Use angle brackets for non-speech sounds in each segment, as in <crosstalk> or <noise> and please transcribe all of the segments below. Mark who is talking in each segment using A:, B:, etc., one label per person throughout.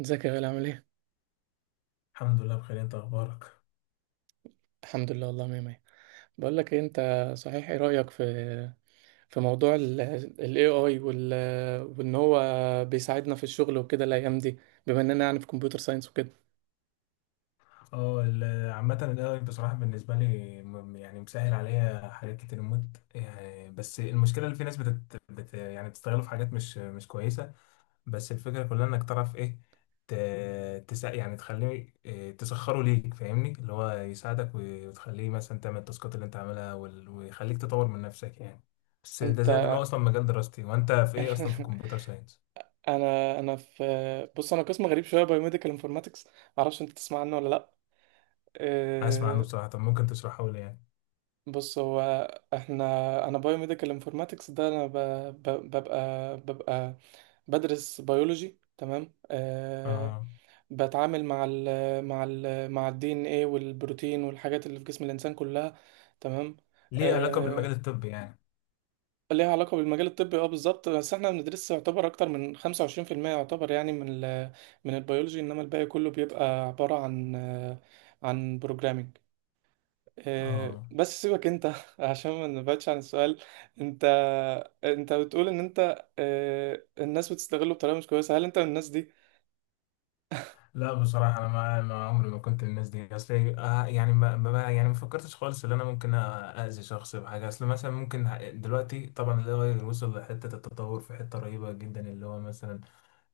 A: ازيك يا غالي عامل ايه؟
B: الحمد لله بخير، انت اخبارك؟
A: الحمد لله والله مية مية. بقول لك ايه انت، صحيح ايه رأيك في في موضوع ال ال AI وان هو بيساعدنا في الشغل وكده الايام دي، بما اننا يعني في كمبيوتر ساينس وكده.
B: عامة الاي بصراحة بالنسبة لي يعني مسهل عليا حاجات كتير موت. يعني بس المشكلة اللي في ناس بتت بت يعني بتستغله في حاجات مش كويسة. بس الفكرة كلها انك تعرف ايه، ت... تس يعني تخليه تسخره ليك، فاهمني، اللي هو يساعدك وتخليه مثلا تعمل التاسكات اللي انت عاملها ويخليك تطور من نفسك يعني. بس ده
A: انت
B: زائد ان هو اصلا مجال دراستي، وانت في ايه اصلا؟ في
A: <laughs>
B: كمبيوتر ساينس.
A: انا في، بص انا قسم غريب شوية بايوميديكال انفورماتكس، معرفش انت تسمع عنه ولا لا.
B: اسمع عنه
A: إيه،
B: بصراحة، طب ممكن تشرحه لي يعني؟
A: بص هو احنا انا بايوميديكال انفورماتكس ده انا ببقى بدرس بيولوجي، تمام آه،
B: اه.
A: بتعامل مع ال مع الدي ان ايه والبروتين والحاجات اللي في جسم الانسان كلها، تمام.
B: ليه علاقة بالمجال
A: آه
B: الطبي يعني؟
A: ليها علاقه بالمجال الطبي اه بالظبط، بس احنا بندرس يعتبر اكتر من 25%، يعتبر يعني من ال من البيولوجي، انما الباقي كله بيبقى عباره عن عن بروجرامينج. آه
B: اه.
A: بس سيبك انت <laughs> عشان ما نبعدش عن السؤال. انت انت بتقول ان انت آه الناس بتستغله بطريقه مش كويسه، هل انت من الناس دي؟
B: لا بصراحة أنا ما عمري ما كنت من الناس دي، أصل ما فكرتش خالص إن أنا ممكن أأذي شخص بحاجة. أصل مثلا ممكن دلوقتي طبعا ال AI وصل لحتة التطور في حتة رهيبة جدا، اللي هو مثلا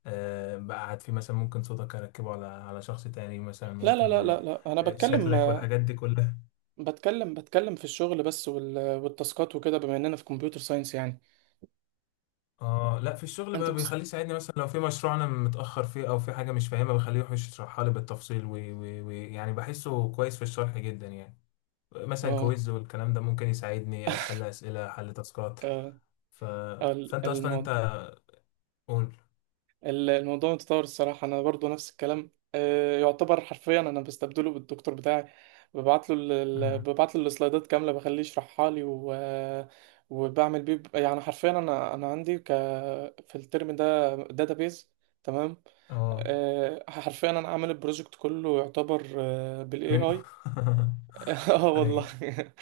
B: آه بقى قاعد فيه، مثلا ممكن صوتك أركبه على على شخص تاني، مثلا
A: لا لا
B: ممكن
A: لا لا لا، انا
B: آه،
A: بتكلم
B: شكلك والحاجات دي كلها.
A: بتكلم في الشغل بس، والتاسكات وكده، بما اننا في كمبيوتر ساينس يعني.
B: اه لا في الشغل
A: انت
B: بقى بيخليه
A: بتست...
B: يساعدني، مثلا لو في مشروع انا متاخر فيه او في حاجه مش فاهمها بخليه يخش يشرحها لي بالتفصيل، ويعني بحسه كويس في الشرح جدا يعني. مثلا
A: اه
B: كويز والكلام ده ممكن يساعدني حل اسئله، حل تاسكات.
A: آه،
B: ف...
A: ال-
B: فانت اصلا انت
A: المو...
B: قول.
A: الموضوع متطور الصراحة، انا برضو نفس الكلام آه، يعتبر حرفيا انا بستبدله بالدكتور بتاعي،
B: مم.
A: ببعت له السلايدات كاملة، بخليه يشرحها لي وبعمل بيه يعني حرفيا، انا عندي في الترم ده داتابيز، تمام
B: اه
A: آه، حرفيا انا عامل البروجكت كله يعتبر بالاي
B: من.
A: اي.
B: <laughs>
A: <laughs> اه والله.
B: اي.
A: <laughs>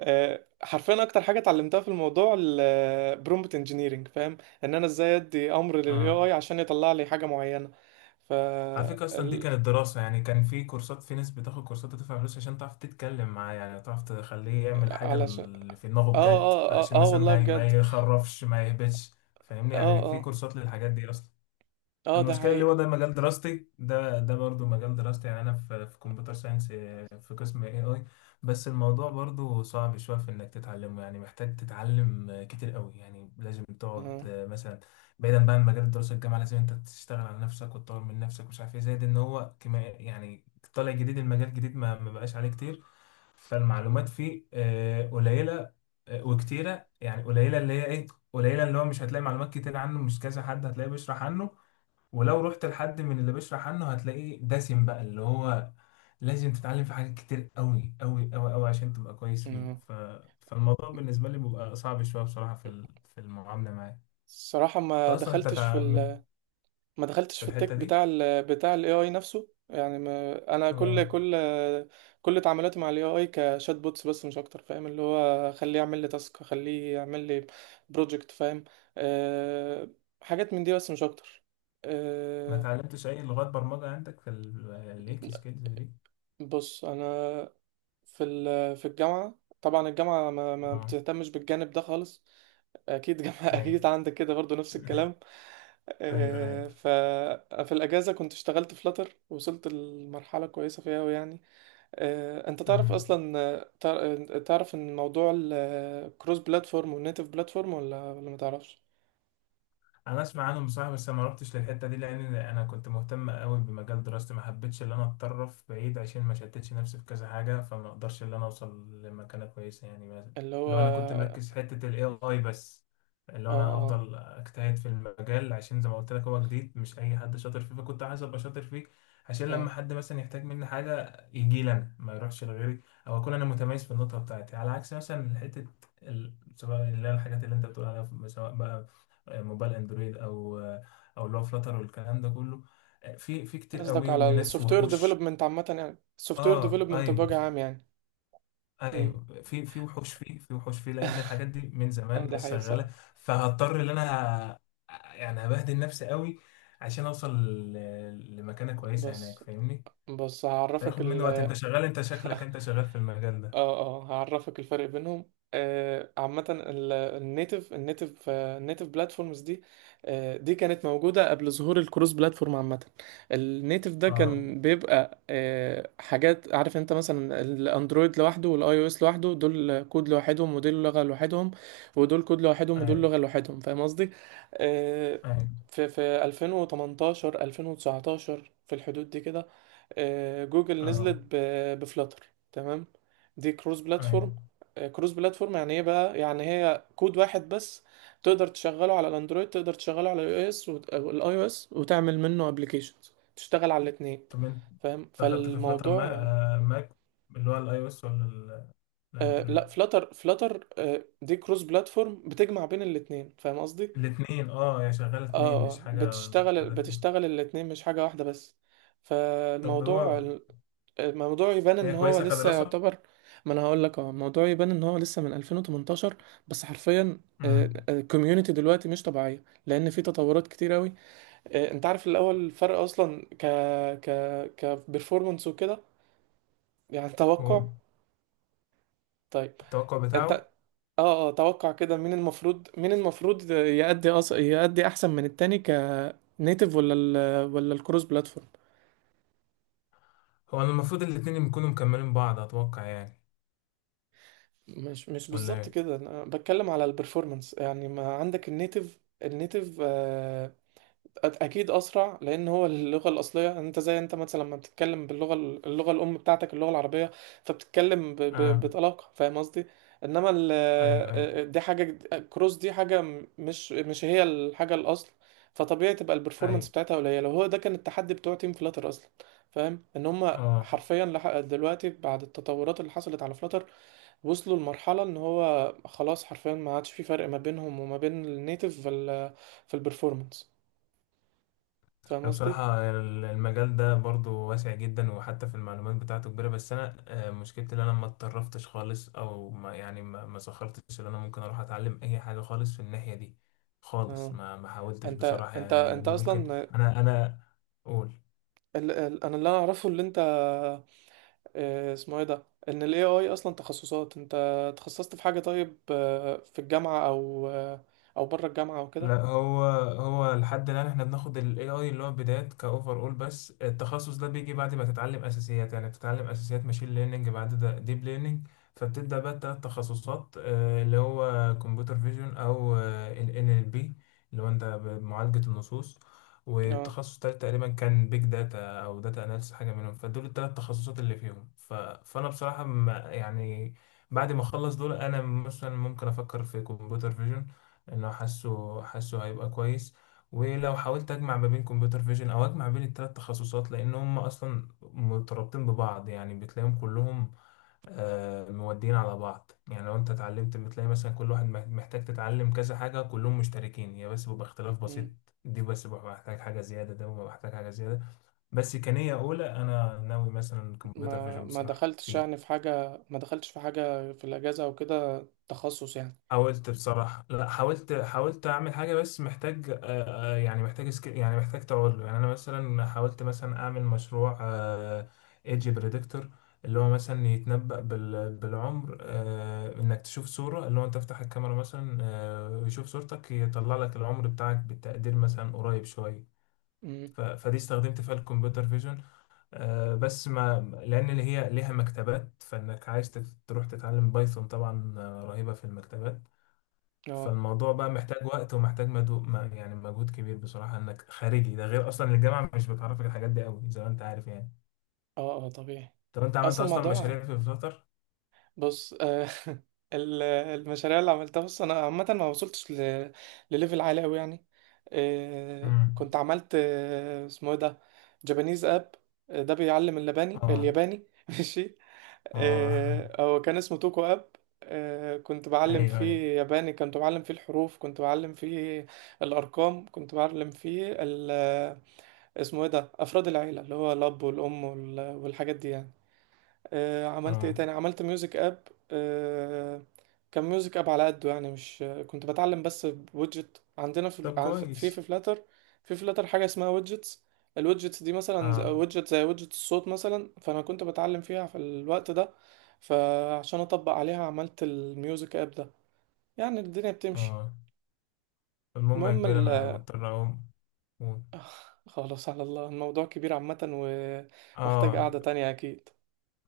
A: آه، حرفيا اكتر حاجه اتعلمتها في الموضوع البرومبت انجينيرنج، فاهم، ان انا ازاي ادي امر للاي
B: اه
A: اي عشان يطلع لي حاجه معينه. ف
B: على فكرة أصلا دي
A: ال...
B: كانت دراسة، يعني كان في كورسات، في ناس بتاخد كورسات وتدفع فلوس عشان تعرف تتكلم معاه، يعني تعرف تخليه يعمل حاجة
A: علشان
B: اللي في دماغه
A: اه
B: بجد،
A: اه اه
B: عشان
A: اه
B: مثلا
A: والله
B: ما
A: بجد.
B: يخرفش ما يهبطش. فاهمني،
A: اه
B: يعني في
A: اه
B: كورسات للحاجات دي أصلا.
A: اه ده
B: المشكلة اللي
A: حقيقه.
B: هو ده مجال دراستي، ده برضو مجال دراستي، يعني أنا في في كمبيوتر ساينس، في قسم اي اي. بس الموضوع برضو صعب شوية في إنك تتعلمه، يعني محتاج تتعلم كتير قوي، يعني لازم تقعد
A: اه
B: آه، مثلا بعيدا بقى عن مجال الدراسة الجامعة، لازم أنت تشتغل على نفسك وتطور من نفسك ومش عارف إيه، زائد إن هو كما يعني طالع جديد، المجال جديد ما بقاش عليه كتير. فالمعلومات فيه آه، قليلة آه، وكتيرة، يعني قليلة اللي هي إيه، قليلة اللي هو مش هتلاقي معلومات كتير عنه، مش كذا حد هتلاقيه بيشرح عنه، ولو رحت لحد من اللي بيشرح عنه هتلاقيه دسم، بقى اللي هو لازم تتعلم في حاجات كتير قوي عشان تبقى كويس فيه.
A: آه.
B: فالموضوع بالنسبة لي بيبقى صعب شوية بصراحة في في المعاملة معاه.
A: الصراحه
B: انت
A: ما
B: اصلا انت
A: دخلتش في
B: تع...
A: ال،
B: مت-
A: ما دخلتش
B: في
A: في
B: الحتة
A: التك
B: دي.
A: بتاع ال بتاع الاي اي نفسه يعني، ما انا كل
B: اه
A: كل كل تعاملاتي مع الاي اي كشات بوتس بس مش اكتر، فاهم، اللي هو خليه يعمل لي تاسك، خليه يعمل لي بروجكت، فاهم أه. حاجات من دي بس مش اكتر
B: ما
A: أه.
B: اتعلمتش اي لغات برمجة عندك في الليك سكيلز دي؟
A: بص انا في الجامعة طبعا، الجامعة ما
B: اه
A: بتهتمش بالجانب ده خالص. أكيد جامعة <laughs>
B: ايوه.
A: أكيد عندك كده برضو نفس الكلام.
B: <laughs> ايوه
A: آه،
B: ايوه.
A: ففي الأجازة كنت اشتغلت في فلاتر، وصلت لمرحلة كويسة فيها أوي يعني. آه، أنت تعرف
B: مم.
A: أصلا آه، تعرف إن موضوع الكروس بلاتفورم والنيتف بلاتفورم، ولا ما تعرفش؟
B: انا اسمع عنهم بصراحه، بس انا ما رحتش للحته دي لان انا كنت مهتم قوي بمجال دراستي، ما حبيتش ان انا اتطرف بعيد عشان ما شتتش نفسي في كذا حاجه، فما اقدرش ان انا اوصل لمكانه كويسه يعني. مثلا
A: اللي هو
B: لو انا كنت
A: اه.
B: مركز في حته الاي اي بس، اللي هو انا
A: اه
B: افضل اجتهد في المجال عشان زي ما قلت لك هو جديد، مش اي حد شاطر فيه، فكنت عايز ابقى شاطر فيه عشان
A: اه
B: لما حد مثلا يحتاج مني حاجه يجي لي انا ما يروحش لغيري. او اكون انا متميز في النقطه بتاعتي على عكس مثلا حته سواء اللي هي الحاجات اللي انت بتقول عليها، سواء بقى موبايل اندرويد او او اللي هو فلاتر والكلام ده كله، في في كتير
A: قصدك
B: قوي
A: على
B: وناس
A: السوفت وير
B: وحوش.
A: ديفلوبمنت عامة، يعني السوفت وير
B: اه
A: ديفلوبمنت
B: ايوه.
A: بوجه عام يعني. امم
B: ايوه في في وحوش فيه، في وحوش فيه لان الحاجات دي من
A: اه،
B: زمان
A: ده
B: ناس
A: حقيقي
B: شغاله.
A: الصراحة.
B: فهضطر ان انا يعني هبهدل نفسي قوي عشان اوصل لمكانه كويسه هناك،
A: بس
B: فاهمني.
A: بص
B: فياخد مني وقت، انت شغال، انت
A: <laughs>
B: شكلك انت شغال في المجال ده.
A: اه اه هعرفك الفرق بينهم آه. عامة النيتف آه، النيتف بلاتفورمز دي آه، دي كانت موجودة قبل ظهور الكروس بلاتفورم عامة. النيتف ده
B: اه
A: كان بيبقى آه حاجات، عارف انت مثلا الاندرويد لوحده والاي او اس لوحده، دول كود لوحدهم ودول لغة لوحدهم، ودول كود لوحدهم ودول
B: ايوه
A: لغة لوحدهم، فاهم قصدي؟ آه.
B: ايوه.
A: في في 2018 2019 في الحدود دي كده، آه جوجل نزلت
B: اه
A: بفلاتر، تمام. دي كروس
B: ايوه.
A: بلاتفورم آه، كروس بلاتفورم يعني ايه بقى، يعني هي كود واحد بس، تقدر تشغله على الاندرويد، تقدر تشغله على الاي او اس والاي او اس، وتعمل منه ابلكيشنز تشتغل على الاثنين،
B: طب انت
A: فاهم؟
B: اخدت في فلاتر ماك،
A: فالموضوع
B: ماك اللي هو الاي او اس ولا
A: آه، لا
B: الاندرويد؟
A: فلاتر فلاتر آه، دي كروس بلاتفورم بتجمع بين الاثنين، فاهم قصدي؟
B: الاثنين؟ اه هي شغاله
A: اه
B: اثنين مش
A: آه،
B: حاجه
A: بتشتغل
B: مفردة فيهم.
A: بتشتغل الاثنين مش حاجة واحدة بس.
B: طب
A: فالموضوع
B: هو
A: الموضوع يبان
B: هي
A: ان هو
B: كويسه
A: لسه
B: كدراسه.
A: يعتبر، ما انا هقول لك اه، الموضوع يبان ان هو لسه من 2018 بس، حرفيا
B: امم.
A: الكوميونتي دلوقتي مش طبيعيه، لان في تطورات كتير قوي. انت عارف الاول الفرق اصلا ك ك كبرفورمانس وكده، يعني
B: هو
A: توقع. طيب
B: التوقع
A: انت
B: بتاعه،
A: اه اه توقع كده، مين المفروض مين المفروض يأدي يأدي احسن من التاني، كنيتف ولا الكروس بلاتفورم؟
B: هو أنا المفروض الاثنين يكونوا مكملين بعض اتوقع يعني،
A: مش
B: ولا
A: بالظبط
B: ايه؟
A: كده، انا بتكلم على البرفورمانس، يعني ما عندك النيتف آه، اكيد اسرع لان هو اللغه الاصليه، يعني انت زي انت مثلا لما بتتكلم اللغه الام بتاعتك، اللغه العربيه، فبتتكلم
B: اه
A: بطلاقه، فاهم قصدي؟ انما
B: ايوه ايوه
A: دي حاجه كروس، دي حاجه مش هي الحاجه الاصل. فطبيعي تبقى
B: ايوه.
A: البرفورمانس بتاعتها قليله، هو ده كان التحدي بتوع تيم فلاتر اصلا، فاهم ان هم
B: اه
A: حرفيا لحق دلوقتي بعد التطورات اللي حصلت على فلاتر، وصلوا لمرحلة ان هو خلاص حرفيا ما عادش في فرق ما بينهم وما بين النيتف في ال في البرفورمانس، فاهم
B: أنا
A: قصدي؟
B: بصراحة المجال ده برضو واسع جدا وحتى في المعلومات بتاعته كبيرة، بس أنا آه، مشكلتي إن أنا ما اتطرفتش خالص، أو ما سخرتش إن أنا ممكن أروح أتعلم أي حاجة خالص في الناحية دي خالص.
A: اه.
B: ما حاولتش
A: انت
B: بصراحة،
A: انت
B: يعني
A: انت
B: ممكن.
A: اصلا
B: أنا قول.
A: ال ال انا اللي انا اعرفه اللي انت آه، اسمه ايه ده، ان الاي اي اصلا تخصصات، انت تخصصت في حاجة، طيب آه، في الجامعة او آه، او بره الجامعة او كده؟
B: لا هو لحد الآن احنا بناخد ال AI اللي هو بدايات كأوفر أول، بس التخصص ده بيجي بعد ما تتعلم أساسيات، يعني بتتعلم أساسيات ماشين ليرنينج، بعد ده ديب ليرنينج، فبتبدأ بقى التلات تخصصات آه، اللي هو كمبيوتر فيجن أو آه، ال NLP اللي هو أنت بمعالجة النصوص،
A: اه
B: والتخصص التالت تقريبا كان بيج داتا أو داتا أناليسيس، حاجة منهم. فدول التلات تخصصات اللي فيهم. فأنا بصراحة يعني بعد ما اخلص دول انا مثلا ممكن افكر في كمبيوتر فيجن، انه حاسه حاسه هيبقى كويس، ولو حاولت اجمع ما بين كمبيوتر فيجن او اجمع بين الثلاث تخصصات لان هم اصلا مترابطين ببعض، يعني بتلاقيهم كلهم آه، مودين على بعض، يعني لو انت اتعلمت بتلاقي مثلا كل واحد محتاج تتعلم كذا حاجة، كلهم مشتركين، هي بس بيبقى اختلاف بسيط.
A: مم.
B: دي بس ببقى محتاج حاجة زيادة، ده ببقى محتاج حاجة زيادة. بس كنية أولى أنا ناوي مثلا كمبيوتر
A: ما
B: فيجن
A: ما
B: بصراحة
A: دخلتش يعني
B: فيه.
A: في حاجة، ما دخلتش في حاجة في الاجازة او كده، تخصص يعني؟
B: حاولت بصراحة، لا حاولت أعمل حاجة، بس محتاج آه، آه، يعني محتاج يعني محتاج تعود له، يعني أنا مثلا حاولت مثلا أعمل مشروع ايدج بريدكتور اللي هو مثلا يتنبأ بالعمر آه، إنك تشوف صورة، اللي هو أنت تفتح الكاميرا مثلا آه، ويشوف صورتك يطلع لك العمر بتاعك بالتقدير مثلا قريب شوية.
A: مم.
B: فدي استخدمت فيها الكمبيوتر فيجن آه، بس ما، لأن اللي هي ليها مكتبات، فإنك عايز تروح تتعلم بايثون طبعا آه، رهيبة في المكتبات.
A: اه
B: فالموضوع بقى محتاج وقت ومحتاج مدو... ما- يعني مجهود كبير بصراحة انك خارجي، ده غير اصلا الجامعة مش بتعرفك الحاجات دي قوي زي ما انت عارف يعني.
A: اه اه طبيعي.
B: طب انت عملت
A: اصلا
B: اصلا
A: الموضوع
B: مشاريع في الفترة؟
A: بص آه، <laughs> المشاريع اللي عملتها، بص انا عامه ما وصلتش لليفل عالي قوي يعني، آه،
B: امم.
A: كنت عملت آه، اسمه ايه ده، جابانيز اب، ده بيعلم اللباني
B: اه
A: الياباني <laughs> ماشي.
B: اه.
A: آه، هو كان اسمه توكو اب، آه، كنت بعلم
B: ايوه ايوه.
A: فيه ياباني، كنت بعلم فيه الحروف، كنت بعلم فيه الارقام، كنت بعلم فيه اسمه ايه ده افراد العيله، اللي هو الاب والام والحاجات دي يعني. آه، عملت ايه
B: اه.
A: تاني، عملت ميوزك اب آه، كان ميوزك اب على قده يعني، مش كنت بتعلم، بس بويدجت عندنا في
B: طب
A: في
B: كويس.
A: فلاتر. في فلاتر حاجه اسمها ويدجتس، الويدجتس دي مثلا
B: اه
A: ويدجت زي ويدجت الصوت مثلا، فانا كنت بتعلم فيها في الوقت ده، فعشان اطبق عليها عملت الميوزك اب ده، يعني الدنيا بتمشي.
B: اه. المهم يا
A: المهم
B: كبير
A: ال...
B: انا مضطر اقوم و-
A: <laughs> <sighs> خلاص على الله، الموضوع كبير عامه ومحتاج
B: اه
A: قعده تانية اكيد.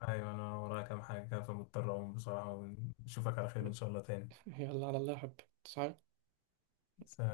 B: ايوه انا ورايا كام حاجة كده فمضطر اقوم بصراحة، ونشوفك على خير ان شاء الله تاني.
A: <laughs> يلا على الله يا حبيبي تصحى.
B: سلام.